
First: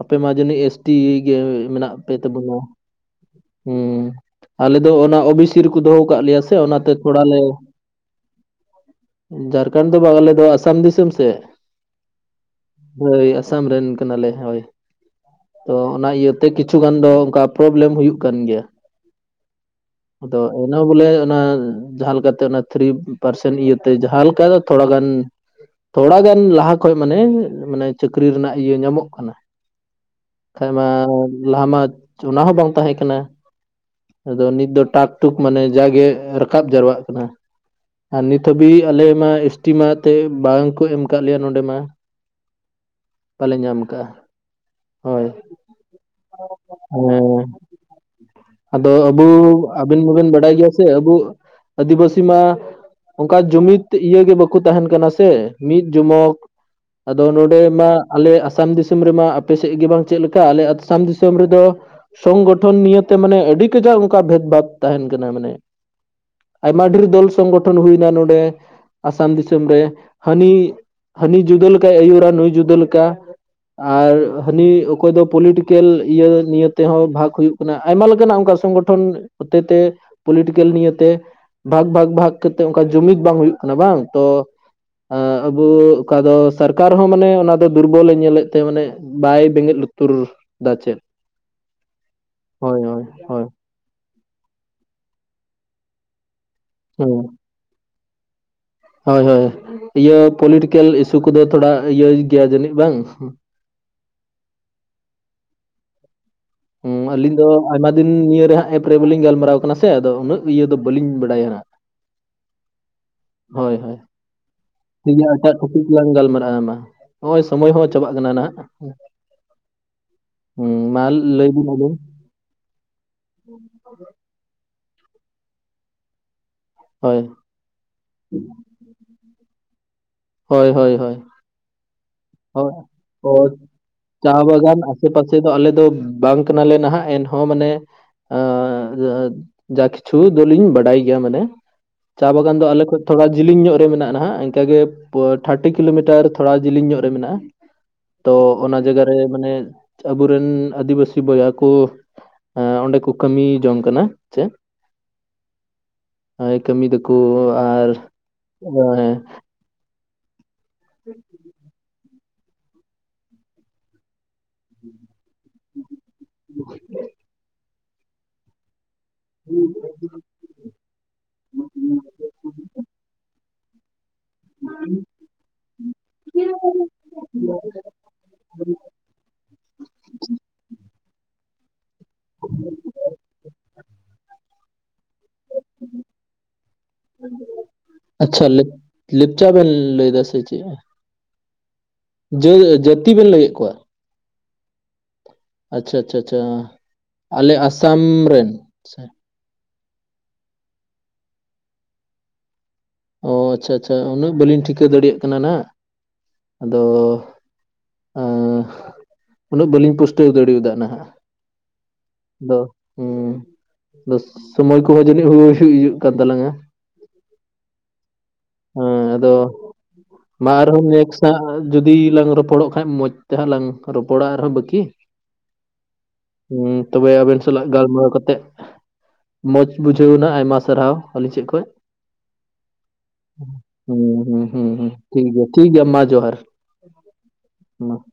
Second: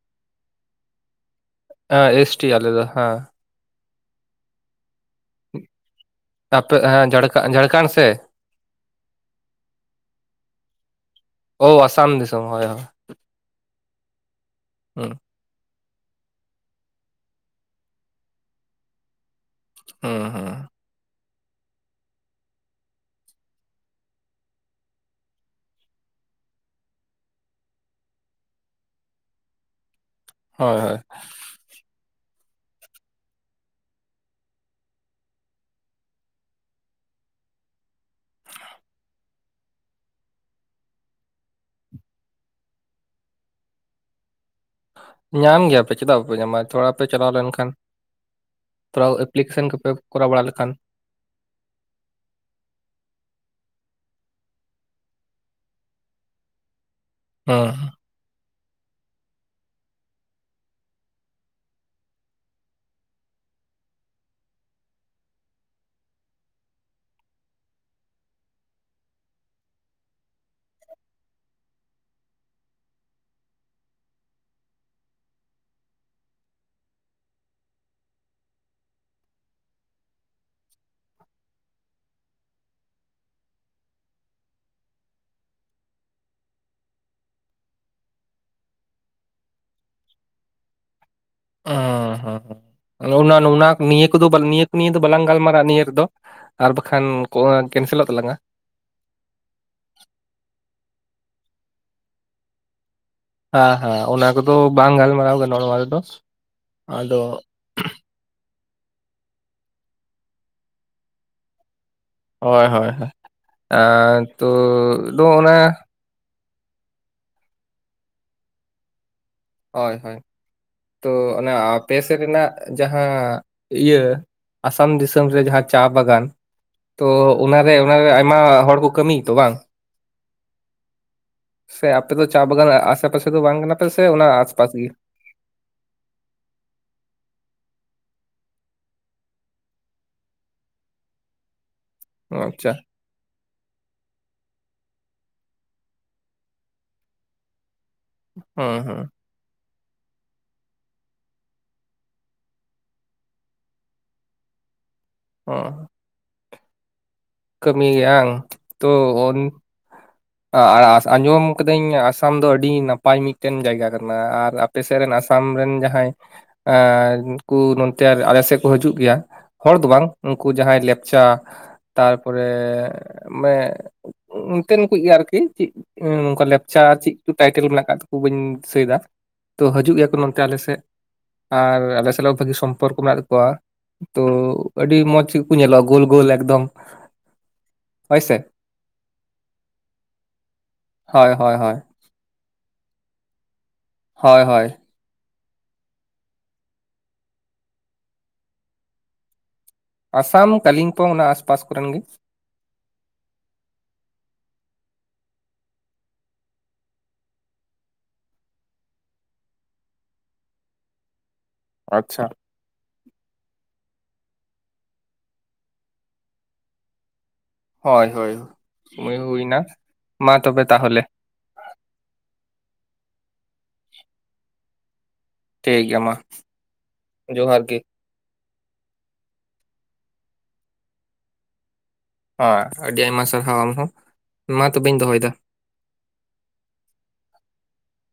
ᱟᱯᱮ ᱢᱟ ᱡᱟᱹᱱᱤᱡ ᱮᱥ ᱴᱤ ᱜᱮ ᱢᱮᱱᱟᱜ ᱯᱮ ᱮᱥᱴᱤ ᱛᱟᱵᱚᱱᱟ ᱟᱞᱮ ᱫᱚ ᱦᱮᱸ ᱦᱮᱸ ᱚᱱᱟ ᱚ ᱵᱤ ᱥᱤ ᱨᱮᱠᱚ ᱫᱚᱦᱚ ᱟᱠᱟᱫ ᱞᱮᱭᱟ ᱥᱮ ᱟᱯᱮ ᱚᱱᱟᱛᱮ ᱦᱮᱸ ᱛᱷᱚᱲᱟ ᱞᱮ ᱡᱷᱟᱲᱠᱷᱚᱸᱰ ᱡᱷᱟᱲᱠᱷᱚᱸᱰ ᱥᱮ ᱡᱷᱟᱲᱠᱷᱚᱸᱰ ᱫᱚ ᱵᱟᱝ ᱟᱞᱮ ᱫᱚ ᱟᱥᱟᱢ ᱫᱤᱥᱚᱢ ᱥᱮᱫ ᱚ ᱟᱥᱟᱢ ᱫᱤᱥᱚᱢ ᱦᱳᱭ ᱦᱳᱭ ᱟᱥᱟᱢ ᱨᱮᱱ ᱠᱟᱱᱟᱞᱮ ᱦᱳᱭ ᱦᱮᱸ ᱛᱚ ᱚᱱᱟ ᱤᱭᱟᱹᱛᱮ ᱠᱤᱪᱷᱩ ᱜᱟᱱ ᱫᱚ ᱚᱱᱠᱟ ᱯᱨᱚᱵᱞᱮᱢ ᱦᱩᱭᱩᱜ ᱠᱟᱱ ᱜᱮᱭᱟ ᱦᱩᱸ ᱟᱫᱚ ᱦᱩᱸ ᱮᱱᱟ ᱵᱚᱞᱮ ᱚᱱᱟ ᱡᱟᱦᱟᱸ ᱞᱮᱠᱟᱛᱮ ᱚᱱᱟ ᱛᱷᱨᱤ ᱯᱟᱨᱥᱮᱱ ᱤᱭᱟᱹᱛᱮ ᱡᱟᱦᱟᱸ ᱞᱮᱠᱟ ᱛᱷᱚᱲ ᱜᱟᱱ ᱛᱷᱚᱲᱟᱟᱜᱟᱱ ᱞᱟᱦᱟ ᱠᱷᱚᱡ ᱢᱟᱱᱮ ᱢᱟᱱᱮ ᱪᱟᱹᱠᱨᱤ ᱨᱮᱱᱟᱜ ᱤᱭᱟᱹ ᱧᱟᱢᱚᱜ ᱠᱟᱱᱟ ᱠᱷᱟᱱ ᱦᱳᱭ ᱢᱟ ᱦᱳᱭ ᱞᱟᱦᱟ ᱢᱟ ᱚᱱᱟ ᱦᱚᱸ ᱵᱟᱝ ᱛᱟᱦᱮᱸ ᱠᱟᱱᱟ ᱟᱫᱚ ᱱᱤᱛ ᱫᱚ ᱴᱟᱠ ᱴᱩᱠ ᱢᱟᱱᱮ ᱡᱟᱜᱮ ᱨᱟᱠᱟᱵ ᱡᱟᱣᱨᱟᱜ ᱠᱟᱱᱟ ᱟᱨ ᱱᱤᱛ ᱦᱟᱹᱵᱤᱡ ᱟᱞᱮ ᱢᱟ ᱮᱥ ᱴᱤ ᱢᱮᱱ ᱛᱮ ᱵᱟᱝᱠᱚ ᱮᱢ ᱠᱟᱜ ᱞᱮᱭᱟ ᱱᱚᱰᱮ ᱢᱟ ᱵᱟᱞᱮ ᱧᱟᱢ ᱠᱟᱜᱼᱟ ᱦᱳᱭ ᱧᱟᱢ ᱜᱮᱭᱟᱯᱮ ᱪᱮᱫᱟᱜ ᱵᱟᱯᱮ ᱧᱟᱢᱟ ᱛᱷᱚᱲᱟ ᱯᱮ ᱪᱟᱞᱟᱣ ᱦᱮᱸ ᱞᱮᱱᱠᱷᱟᱱ ᱟᱫᱚ ᱛᱷᱚᱲᱟ ᱟᱵᱚ ᱮᱯᱞᱤᱠᱮᱥᱚᱱ ᱠᱚᱯᱮ ᱠᱚᱨᱟᱣ ᱵᱟᱲᱟ ᱵᱟᱰᱟᱭ ᱞᱮᱠᱷᱟᱱ ᱜᱮᱭᱟ ᱥᱮ ᱟᱵᱚ ᱟᱹᱫᱤᱵᱟᱹᱥᱤ ᱢᱟ ᱡᱩᱢᱤᱫ ᱤᱭᱟᱹᱮ ᱵᱟᱠᱚ ᱛᱟᱦᱮᱱ ᱠᱟᱱᱟ ᱥᱮ ᱢᱤᱫ ᱡᱚᱢᱚᱠ ᱟᱫᱚ ᱦᱩᱸ ᱱᱚᱰᱮ ᱢᱟ ᱟᱞᱮ ᱟᱥᱟᱢ ᱫᱤᱥᱚᱢ ᱨᱮᱢᱟ ᱟᱯᱮ ᱥᱮᱫ ᱜᱮ ᱵᱟᱝ ᱪᱮᱫ ᱞᱮᱠᱟ ᱟᱞᱮ ᱟᱥᱟᱢ ᱫᱤᱥᱚᱢ ᱨᱮᱫᱚ ᱥᱚᱝᱜᱚᱴᱷᱚᱱ ᱱᱤᱭᱮᱛᱮ ᱢᱟᱱᱮ ᱟᱹᱰᱤ ᱚᱱᱠᱟ ᱵᱷᱮᱫᱽ ᱵᱷᱟᱵᱽ ᱛᱟᱦᱮᱱ ᱠᱟᱱᱟ ᱢᱟᱱᱮ ᱟᱭᱢᱟ ᱰᱷᱮᱨ ᱫᱚᱞ ᱥᱚᱝᱜᱚᱴᱷᱚᱱ ᱦᱩᱭᱱᱟ ᱱᱚᱰᱮ ᱟᱥᱟᱢ ᱫᱤᱥᱚᱢ ᱨᱮ ᱦᱟᱹᱱᱤ ᱦᱟᱹᱱᱤ ᱡᱩᱫᱟᱹ ᱞᱮᱠᱟ ᱟᱭᱩᱨᱟ ᱱᱩᱭ ᱡᱩᱫᱟᱹ ᱞᱮᱠᱟ ᱟᱨ ᱦᱟᱹᱱᱤ ᱚᱠᱚᱭ ᱫᱚ ᱯᱚᱞᱤᱴᱤᱠᱮᱞ ᱤᱭᱟᱹ ᱱᱤᱭᱟᱹᱮ ᱛᱮᱦᱚᱸ ᱵᱷᱟᱜᱽ ᱦᱩᱭᱩᱜ ᱠᱟᱱᱟ ᱟᱭᱢᱟ ᱞᱮᱠᱟᱱᱟᱜ ᱚᱱᱠᱟ ᱥᱚᱝᱜᱚᱴᱚᱱ ᱦᱚᱛᱮ ᱛᱮ ᱯᱚᱞᱤᱴᱤᱠᱮᱞ ᱱᱤᱭᱛᱮ ᱵᱷᱟᱜᱽ ᱵᱷᱟᱜᱽ ᱵᱷᱟᱜᱽ ᱠᱟᱛᱮᱜ ᱚᱱᱠᱟ ᱡᱩᱢᱤᱫ ᱵᱟᱝ ᱦᱩᱭᱩᱜ ᱠᱟᱱᱟ ᱵᱟᱝ ᱛᱚ ᱟᱵᱚ ᱚᱠᱟ ᱫᱚ ᱥᱚᱨᱠᱟᱨ ᱦᱚᱸ ᱢᱟᱱᱮ ᱚᱱᱟ ᱫᱚ ᱫᱩᱨᱵᱚᱞᱮ ᱧᱮᱞᱮᱫ ᱛᱮ ᱢᱟᱱᱮ ᱵᱟᱭ ᱵᱮᱸᱜᱮᱫ ᱛᱩᱨ ᱫᱟ ᱪᱮᱫ ᱦ ᱦᱳᱭ ᱦᱳᱭ ᱦᱸ ᱚᱱᱟ ᱦᱳᱭ ᱚᱱᱟ ᱱᱤᱭᱟᱹ ᱠᱚᱫᱚ ᱱᱤᱭᱟᱹ ᱠᱚ ᱱᱤᱭᱟᱹ ᱫᱚ ᱵᱟᱞᱟᱝ ᱜᱟᱞᱢᱟᱨᱟᱜᱼᱟ ᱱᱤᱭᱟᱹ ᱨᱮᱫᱚ ᱟᱨ ᱵᱟᱠᱷᱟᱱ ᱦᱩᱸ ᱠᱮᱱᱥᱮᱞᱚᱜ ᱛᱟᱞᱟᱝᱼᱟ ᱦᱳᱭ ᱦᱳᱭ ᱤᱭᱟᱹ ᱯᱚᱞᱤᱴᱤᱠᱮᱞ ᱤᱥᱩ ᱠᱚᱫᱚ ᱛᱷᱚᱲᱟ ᱤᱭᱟᱹ ᱜᱮᱭᱟ ᱡᱟᱹᱱᱤᱡ ᱵᱟᱝ ᱦᱮᱸ ᱦᱮᱸ ᱚᱱᱟ ᱠᱚᱫᱚ ᱵᱟᱝ ᱜᱟᱞᱢᱟᱨᱟᱣ ᱜᱟᱱᱚᱜᱼᱟ ᱱᱚᱣᱟ ᱨᱮᱫᱚ ᱦᱮᱸ ᱟᱫᱚ ᱟᱞᱤᱧ ᱫᱚ ᱟᱭᱢᱟ ᱫᱤᱱ ᱱᱤᱭᱮ ᱦᱟᱸᱜ ᱯᱚᱨᱮ ᱵᱟᱹᱞᱤᱧ ᱜᱟᱞᱢᱟᱨᱟᱣ ᱠᱟᱱᱟ ᱥᱮ ᱟᱫᱚ ᱩᱱᱟᱹᱜ ᱤᱭᱟᱹ ᱫᱚ ᱵᱟᱹᱞᱤᱧ ᱵᱟᱲᱟᱭᱟ ᱦᱟᱸᱜ ᱦᱳᱭ ᱦᱳᱭ ᱛᱚ ᱚᱱᱮ ᱟᱭᱢᱟ ᱱᱚᱸᱜᱼᱚᱭ ᱥᱚᱢᱚᱭ ᱦᱚᱸ ᱪᱟᱵᱟᱜ ᱠᱟᱱᱟ ᱱᱟᱦᱟᱜ ᱦᱳᱭ ᱦᱳᱭ ᱦᱩᱸ ᱢᱟ ᱛᱚ ᱞᱟᱹᱭ ᱵᱤᱱ ᱟᱯᱮ ᱟᱵᱤᱱ ᱥᱮᱫ ᱨᱮᱱᱟᱜ ᱡᱟᱦᱟᱸ ᱤᱭᱟᱹ ᱟᱥᱟᱢ ᱫᱤᱥᱚᱢ ᱨᱮ ᱡᱟᱦᱟᱸ ᱪᱟ ᱵᱟᱜᱟᱱ ᱛᱚ ᱦᱳᱭ ᱚᱱᱟᱨᱮ ᱚᱱᱟᱨᱮ ᱟᱭᱢᱟ ᱦᱚᱲ ᱠᱚ ᱠᱟᱹᱢᱤᱭᱟᱛᱚ ᱵᱟᱝ ᱦᱳᱭ ᱦᱳᱭ ᱦᱳᱭ ᱥᱮ ᱟᱯᱮ ᱫᱚ ᱪᱟ ᱵᱟᱜᱟᱱ ᱟᱥᱮ ᱯᱟᱥᱮ ᱫᱚ ᱵᱟᱝ ᱠᱟᱱᱟ ᱯᱮ ᱥᱮ ᱚᱱᱟ ᱟᱥᱯᱟᱥ ᱵᱟᱜᱟᱱ ᱜᱮ? ᱟᱥᱮ ᱯᱟᱥᱮ ᱫᱚ ᱟᱞᱮ ᱫᱚ ᱵᱟᱝ ᱠᱟᱱᱟᱞᱮ ᱱᱟᱦᱟᱜ ᱮᱱᱦᱚᱸ ᱢᱟᱱᱮ ᱮ ᱡᱟ ᱠᱤᱪᱷᱩ ᱫᱚᱞᱤᱧ ᱵᱟᱰᱟᱭ ᱜᱮᱭᱟ ᱢᱟᱱᱮ ᱪᱟ ᱵᱟᱜᱟᱱ ᱫᱚ ᱟᱪᱪᱷᱟ ᱟᱞᱮ ᱠᱷᱚᱡ ᱛᱷᱚᱲᱟ ᱡᱮᱞᱮᱧ ᱧᱚᱜ ᱨᱮ ᱢᱮᱱᱟᱜᱼᱟᱜ ᱤᱱᱠᱟ ᱜᱮ ᱛᱷᱟᱨᱴᱤ ᱠᱤᱞᱳᱢᱤᱴᱟᱨ ᱛᱷᱚᱲᱟ ᱡᱮᱞᱮᱧ ᱧᱚᱜ ᱨᱮ ᱢᱮᱱᱟᱜᱼᱟ ᱛᱚ ᱚᱱᱟ ᱦᱩᱸ ᱦᱩᱸ ᱡᱟᱭᱜᱟ ᱨᱮ ᱢᱟᱱᱮ ᱟᱵᱚᱨᱮᱱ ᱟᱹᱫᱤᱵᱟᱹᱥᱤ ᱵᱚᱭᱦᱟ ᱠᱚ ᱮ ᱚᱸᱰᱮ ᱠᱚ ᱠᱟᱹᱢᱤ ᱡᱚᱝ ᱠᱟᱱᱟ ᱪᱮᱫ [inaudible] ᱠᱟᱹᱢᱤ ᱫᱟᱠᱚ ᱠᱟᱹᱢᱤ ᱟᱨ ᱜᱮ ᱵᱟᱝ ᱟᱨ ᱟᱸᱡᱚᱢ ᱠᱟᱹᱫᱟᱹᱧ ᱟᱥᱟᱢ ᱫᱚ ᱟᱹᱰᱤ ᱱᱟᱯᱟᱭ ᱢᱤᱫᱴᱮᱱ ᱡᱟᱭᱜᱟ ᱠᱟᱱᱟ ᱟᱨ ᱟᱯᱮᱥᱮᱫ ᱨᱮᱱ ᱟᱥᱟᱢ ᱨᱮᱱ ᱡᱟᱦᱟᱸᱭᱠᱩ ᱱᱚᱛᱮ ᱟᱞᱮᱥᱮᱫ ᱠᱚ ᱦᱤᱡᱩᱜ ᱠᱟᱱᱟ ᱜᱮᱭᱟ ᱦᱚᱲ ᱫᱚ ᱵᱟᱝ ᱩᱱᱠᱩ ᱡᱟᱦᱟᱸᱭ ᱞᱮᱯᱪᱟ ᱛᱟᱨᱯᱚᱨᱮ ᱢᱟᱱᱮ [inaudible] [inaudible] ᱜᱮᱭᱟ ᱟᱨᱠᱤ ᱪᱮᱫ ᱱᱚᱝᱠᱟ ᱞᱮᱯᱪᱟ ᱪᱮᱫ ᱠᱚ ᱴᱟᱭᱴᱮᱞ ᱢᱮᱱᱟᱜ ᱟᱠᱟᱫᱟᱠᱚ ᱵᱟᱹᱧ ᱫᱤᱥᱟᱹᱭᱮᱫᱟ ᱛᱳ ᱦᱤᱡᱩᱜ ᱜᱮᱭᱟᱠᱚ ᱢᱮᱱᱛᱮ ᱟᱞᱮ ᱥᱮᱫ ᱟᱨ ᱟᱞᱮ ᱥᱟᱞᱟᱜ ᱵᱷᱟᱹᱜᱤ ᱥᱚᱢᱯᱚᱨᱠᱚ ᱢᱮᱱᱟᱜ ᱛᱟᱠᱚᱣᱟ ᱛᱚ ᱟᱹᱰᱤ ᱢᱚᱸᱡᱽ ᱥᱚᱵ ᱠᱚ ᱧᱮᱞᱚᱜᱼᱟ ᱜᱳᱞ ᱜᱳᱞ ᱮᱠᱫᱚᱢ ᱦᱳᱭᱥᱮ ᱟᱪᱪᱷᱟ ᱞᱮᱯ ᱞᱮᱯᱪᱟ ᱵᱮᱱ ᱞᱟᱹᱭ ᱫᱟᱥᱮ ᱪᱮᱫ ᱦᱳᱭ ᱦᱳᱭ ᱡᱟᱹᱛᱤ ᱵᱮᱱ ᱞᱟᱹᱭᱮᱫ ᱠᱚᱣᱟ ᱦᱳᱭ ᱦᱳᱭ ᱟᱪᱪᱷᱟ ᱟᱪᱪᱷᱟ ᱟᱪᱪᱷᱟ ᱟᱞᱮ ᱟᱥᱟᱢ ᱨᱮᱱ ᱥᱮ ᱟᱥᱟᱢ ᱠᱟᱞᱤᱝᱯᱚ ᱚᱱᱟ ᱟᱥᱯᱟᱥ ᱠᱚᱨᱮᱱ ᱜᱮ ᱚ ᱟᱪᱪᱷᱟ ᱟᱪᱪᱷᱟ ᱩᱱᱟᱹᱜ ᱵᱟᱹᱞᱤᱧ ᱴᱷᱤᱠᱟᱹ ᱫᱟᱲᱮᱭᱟᱜ ᱠᱟᱱᱟ ᱦᱟᱸᱜ ᱟᱫᱚ ᱩᱱᱟᱹᱜ ᱵᱟᱹᱞᱤᱧ ᱯᱩᱥᱴᱟᱹᱣ ᱫᱟᱲᱮᱭᱟᱫᱟ ᱱᱟᱦᱟᱜ ᱟᱪᱪᱷᱟ ᱦᱮᱸ ᱟ ᱥᱚᱢᱚᱭ ᱠᱚᱦᱚᱸ ᱡᱟᱹᱱᱤᱡ ᱠᱟᱱ ᱛᱟᱞᱟᱝᱟ ᱦᱳᱭ ᱦᱳᱭ ᱦᱮᱸ ᱥᱚᱢᱚᱭ ᱟᱫᱚ ᱦᱩᱭᱱᱟ ᱢᱟ ᱛᱚᱵᱮ ᱟᱨᱦᱚᱸ ᱛᱟᱦᱚᱞᱮ ᱱᱮᱥᱴ ᱡᱩᱫᱤ ᱞᱟᱝ ᱨᱚᱯᱚᱲᱚᱜ ᱠᱟᱱᱟ ᱵᱟᱝᱠᱷᱟᱱᱡ ᱢᱚᱸᱡᱽ ᱛᱮᱦᱚᱸ ᱞᱟᱝ ᱨᱚᱯᱚᱲᱟ ᱟᱨᱦᱚᱸ ᱵᱟᱹᱠᱤ ᱴᱷᱤᱠ ᱜᱮᱭᱟ ᱢᱟ ᱦᱩᱸ ᱛᱚᱵᱮ ᱟᱵᱮᱱ ᱡᱚᱦᱟᱨ ᱥᱟᱞᱟᱜ ᱜᱮ ᱜᱟᱞᱢᱟᱨᱟᱣ ᱠᱟᱛᱮ ᱢᱚᱡᱽ ᱵᱩᱡᱷᱟᱹᱣᱱᱟ ᱟᱭᱢᱟ ᱥᱟᱨᱦᱟᱣ ᱟᱹᱞᱤᱧ ᱥᱮᱫ ᱠᱷᱚᱡ ᱦᱳᱭ ᱦᱮᱸ ᱦᱮ ᱦᱮ ᱛᱚᱵᱮᱧ ᱫᱚᱦᱚᱭᱮᱫᱟ ᱴᱷᱤᱠ ᱜᱮᱭᱟ ᱴᱷᱤᱠ ᱜᱮᱭᱟ ᱢᱟ ᱡᱚᱦᱟᱨ [inaudible]